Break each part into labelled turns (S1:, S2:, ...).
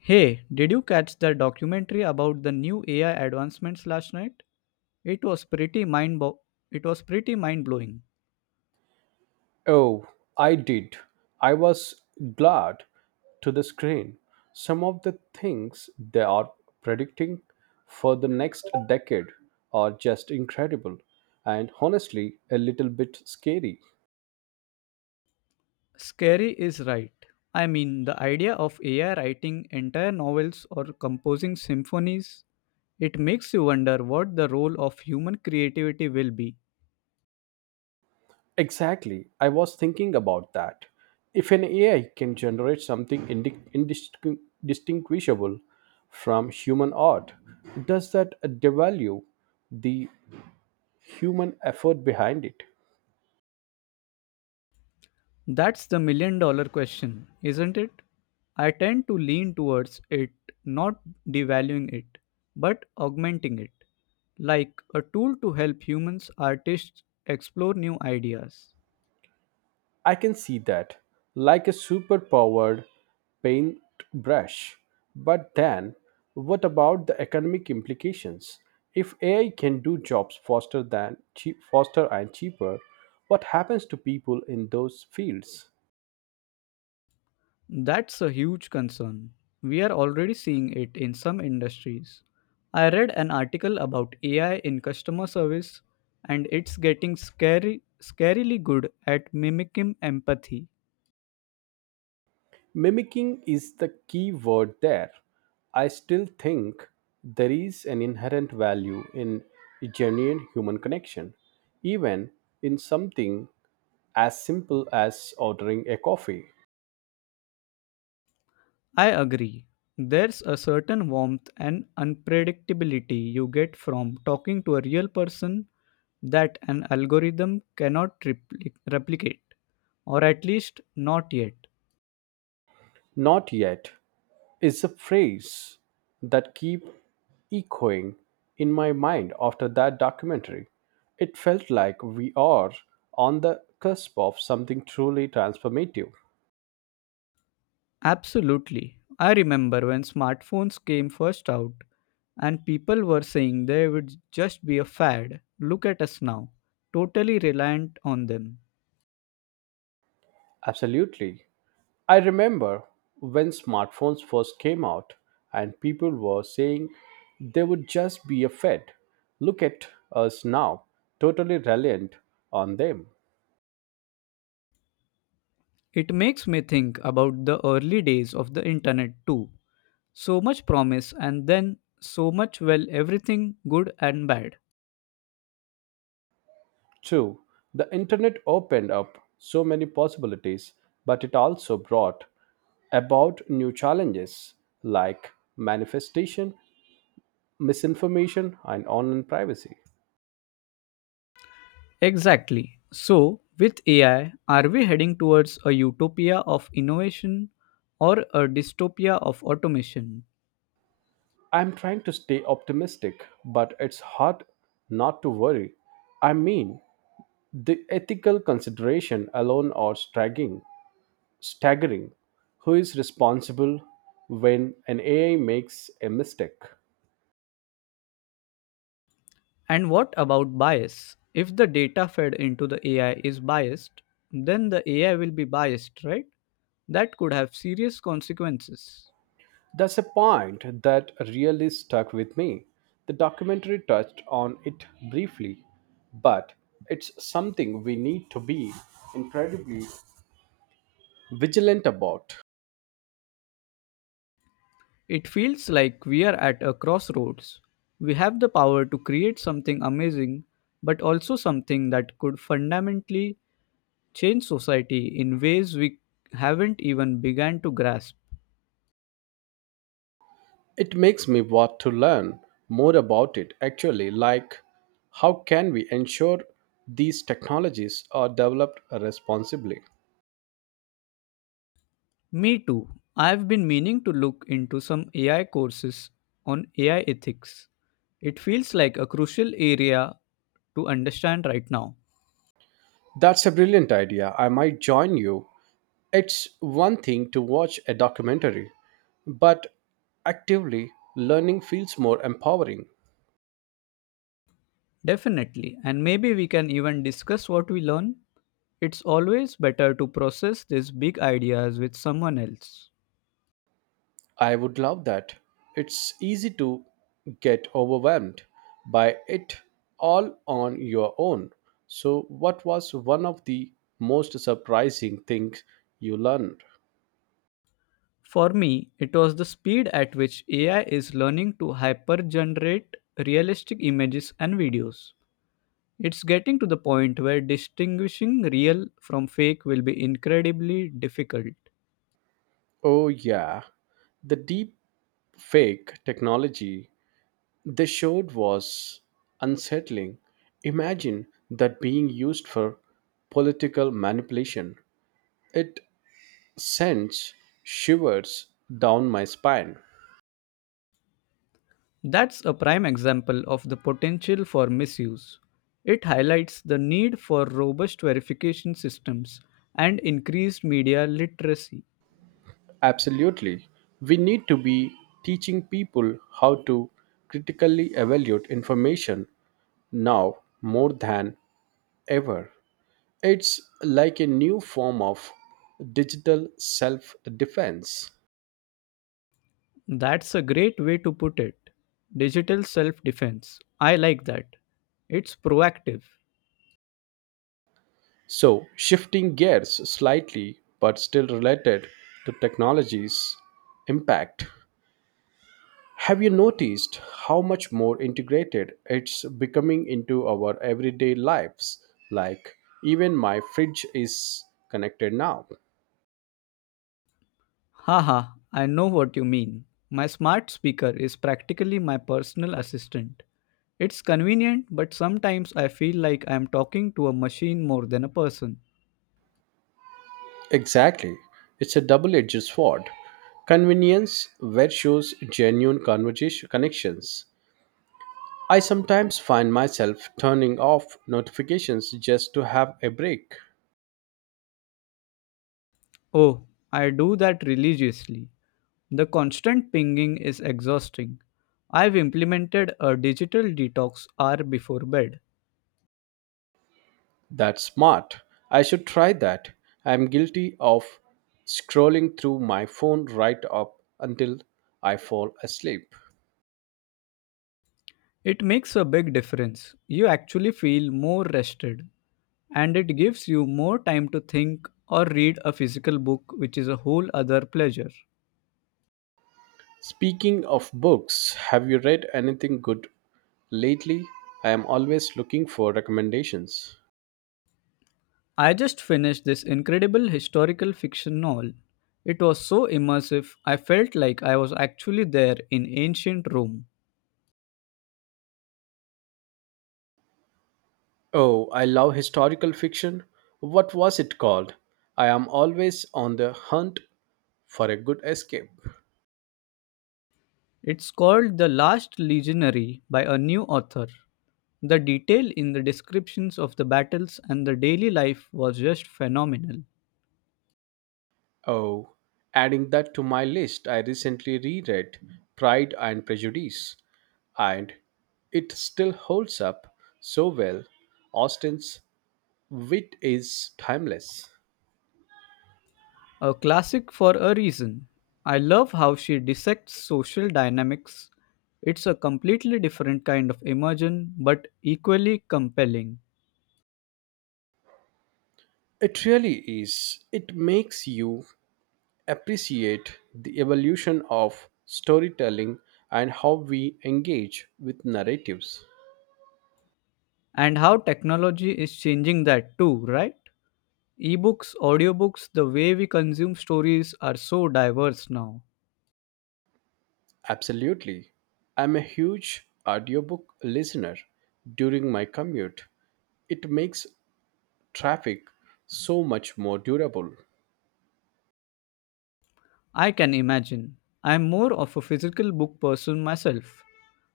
S1: Hey, did you catch the documentary about the new AI advancements last night? It was it was pretty mind-blowing.
S2: Oh, I did. I was glad to the screen. Some of the things they are predicting for the next decade are just incredible and honestly a little bit scary.
S1: Scary is right. I mean, the idea of AI writing entire novels or composing symphonies, it makes you wonder what the role of human creativity will be.
S2: Exactly. I was thinking about that. If an AI can generate something distinguishable from human art, does that devalue the human effort behind it?
S1: That's the million dollar question, isn't it? I tend to lean towards it not devaluing it, but augmenting it, like a tool to help humans, artists explore new ideas.
S2: I can see that, like a superpowered paintbrush. But then, what about the economic implications? If AI can do jobs faster than cheap, faster and cheaper, what happens to people in those fields?
S1: That's a huge concern. We are already seeing it in some industries. I read an article about AI in customer service, and it's getting scary scarily good at mimicking empathy.
S2: Mimicking is the key word there. I still think there is an inherent value in genuine human connection, even in something as simple as ordering a coffee.
S1: I agree. There's a certain warmth and unpredictability you get from talking to a real person that an algorithm cannot replicate, or at least not yet.
S2: Not yet is a phrase that keep echoing in my mind after that documentary. It felt like we are on the cusp of something truly transformative.
S1: Absolutely. I remember when smartphones came first out and people were saying they would just be a fad. Look at us now, totally reliant on them.
S2: Absolutely. I remember when smartphones first came out and people were saying they would just be a fad. Look at us now, totally reliant on them.
S1: It makes me think about the early days of the internet too. So much promise and then so much, well, everything good and bad.
S2: True, the internet opened up so many possibilities, but it also brought about new challenges like manifestation, misinformation, and online privacy.
S1: Exactly. So, with AI, are we heading towards a utopia of innovation or a dystopia of automation?
S2: I'm trying to stay optimistic, but it's hard not to worry. I mean, the ethical consideration alone are staggering. Staggering. Who is responsible when an AI makes a mistake?
S1: And what about bias? If the data fed into the AI is biased, then the AI will be biased, right? That could have serious consequences.
S2: That's a point that really stuck with me. The documentary touched on it briefly, but it's something we need to be incredibly vigilant about.
S1: It feels like we are at a crossroads. We have the power to create something amazing, but also something that could fundamentally change society in ways we haven't even begun to grasp.
S2: It makes me want to learn more about it actually, like how can we ensure these technologies are developed responsibly?
S1: Me too. I've been meaning to look into some AI courses on AI ethics. It feels like a crucial area to understand right now.
S2: That's a brilliant idea. I might join you. It's one thing to watch a documentary, but actively learning feels more empowering.
S1: Definitely, and maybe we can even discuss what we learn. It's always better to process these big ideas with someone else.
S2: I would love that. It's easy to get overwhelmed by it all on your own. So, what was one of the most surprising things you learned?
S1: For me, it was the speed at which AI is learning to hypergenerate realistic images and videos. It's getting to the point where distinguishing real from fake will be incredibly difficult.
S2: Oh, yeah, the deep fake technology they showed was unsettling. Imagine that being used for political manipulation. It sends shivers down my spine.
S1: That's a prime example of the potential for misuse. It highlights the need for robust verification systems and increased media literacy.
S2: Absolutely. We need to be teaching people how to critically evaluate information now more than ever. It's like a new form of digital self defense.
S1: That's a great way to put it. Digital self defense. I like that. It's proactive.
S2: So, shifting gears slightly but still related to technology's impact, have you noticed how much more integrated it's becoming into our everyday lives? Like, even my fridge is connected now.
S1: Haha, I know what you mean. My smart speaker is practically my personal assistant. It's convenient, but sometimes I feel like I'm talking to a machine more than a person.
S2: Exactly. It's a double edged sword. Convenience where shows genuine conversation connections. I sometimes find myself turning off notifications just to have a break.
S1: Oh, I do that religiously. The constant pinging is exhausting. I've implemented a digital detox hour before bed.
S2: That's smart. I should try that. I'm guilty of scrolling through my phone right up until I fall asleep.
S1: It makes a big difference. You actually feel more rested, and it gives you more time to think or read a physical book, which is a whole other pleasure.
S2: Speaking of books, have you read anything good lately? I am always looking for recommendations.
S1: I just finished this incredible historical fiction novel. It was so immersive, I felt like I was actually there in ancient Rome.
S2: Oh, I love historical fiction. What was it called? I am always on the hunt for a good escape.
S1: It's called The Last Legionary, by a new author. The detail in the descriptions of the battles and the daily life was just phenomenal.
S2: Oh, adding that to my list, I recently reread Pride and Prejudice, and it still holds up so well. Austen's wit is timeless.
S1: A classic for a reason. I love how she dissects social dynamics. It's a completely different kind of immersion, but equally compelling.
S2: It really is. It makes you appreciate the evolution of storytelling and how we engage with narratives.
S1: And how technology is changing that too, right? Ebooks, audiobooks, the way we consume stories are so diverse now.
S2: Absolutely. I'm a huge audiobook listener during my commute. It makes traffic so much more durable.
S1: I can imagine. I'm more of a physical book person myself.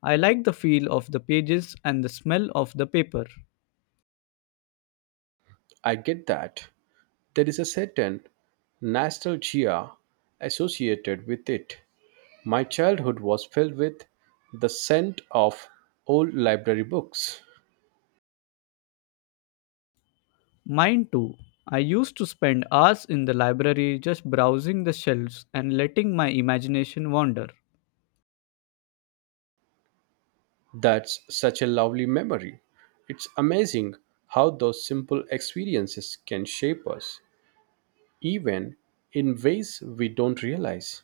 S1: I like the feel of the pages and the smell of the paper.
S2: I get that. There is a certain nostalgia associated with it. My childhood was filled with the scent of old library books.
S1: Mine too. I used to spend hours in the library just browsing the shelves and letting my imagination wander.
S2: That's such a lovely memory. It's amazing how those simple experiences can shape us, even in ways we don't realize.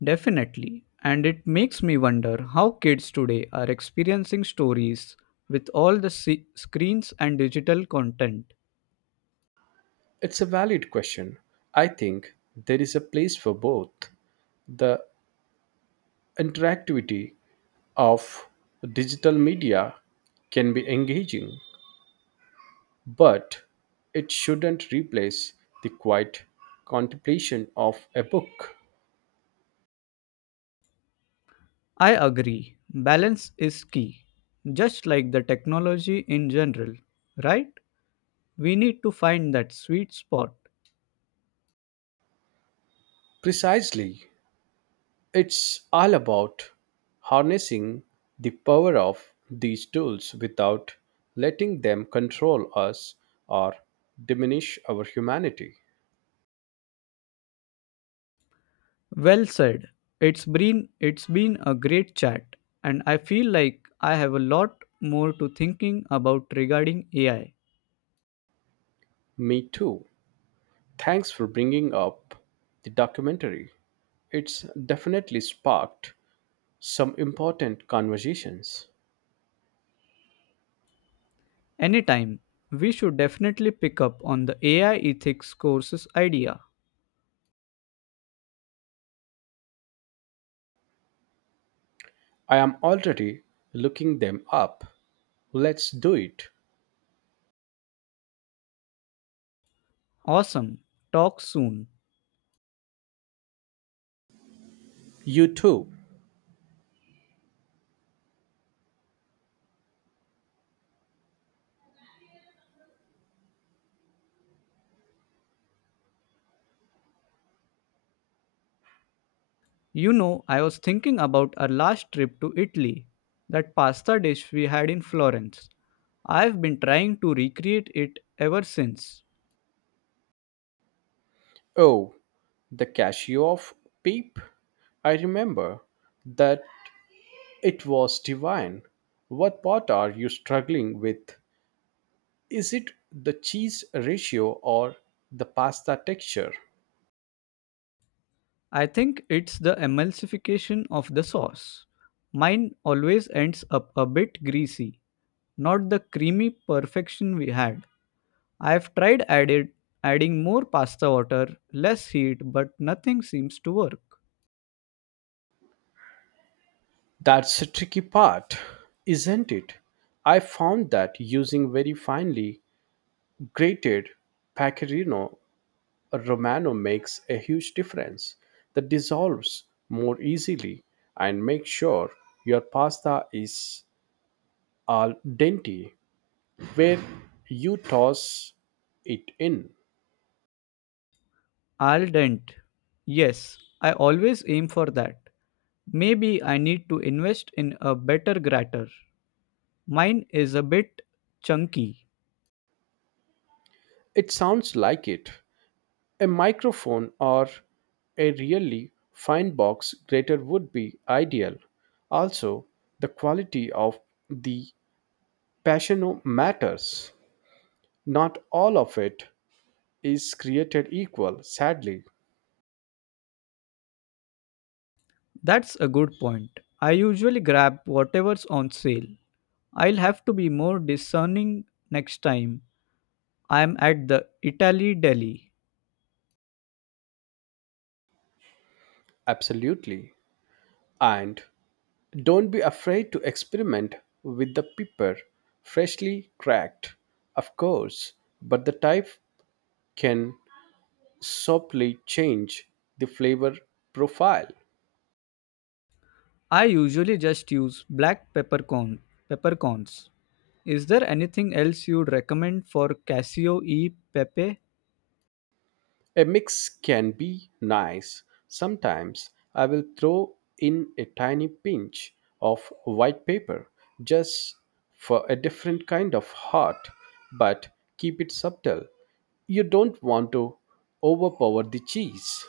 S1: Definitely. And it makes me wonder how kids today are experiencing stories with all the screens and digital content.
S2: It's a valid question. I think there is a place for both. The interactivity of digital media can be engaging, but it shouldn't replace the quiet contemplation of a book.
S1: I agree. Balance is key. Just like the technology in general, right? We need to find that sweet spot.
S2: Precisely. It's all about harnessing the power of these tools without letting them control us or diminish our humanity.
S1: Well said. It's been a great chat, and I feel like I have a lot more to thinking about regarding AI.
S2: Me too. Thanks for bringing up the documentary. It's definitely sparked some important conversations.
S1: Anytime. We should definitely pick up on the AI ethics courses idea.
S2: I am already looking them up. Let's do it.
S1: Awesome. Talk soon.
S2: You too.
S1: You know, I was thinking about our last trip to Italy, that pasta dish we had in Florence. I've been trying to recreate it ever since.
S2: Oh, the cashew of peep. I remember that it was divine. What part are you struggling with? Is it the cheese ratio or the pasta texture?
S1: I think it's the emulsification of the sauce. Mine always ends up a bit greasy, not the creamy perfection we had. I've tried added adding more pasta water, less heat, but nothing seems to work.
S2: That's a tricky part, isn't it? I found that using very finely grated pecorino Romano makes a huge difference that dissolves more easily and make sure your pasta is al dente where you toss it in.
S1: Al dente. Yes, I always aim for that. Maybe I need to invest in a better grater. Mine is a bit chunky.
S2: It sounds like it. A microphone or a really fine box grater would be ideal. Also, the quality of the passiono matters. Not all of it is created equal, sadly.
S1: That's a good point. I usually grab whatever's on sale. I'll have to be more discerning next time I'm at the Italy deli.
S2: Absolutely. And don't be afraid to experiment with the pepper, freshly cracked, of course, but the type can subtly change the flavor profile.
S1: I usually just use black peppercorn peppercorns. Is there anything else you'd recommend for Casio e Pepe?
S2: A mix can be nice. Sometimes I will throw in a tiny pinch of white pepper just for a different kind of heart, but keep it subtle. You don't want to overpower the cheese.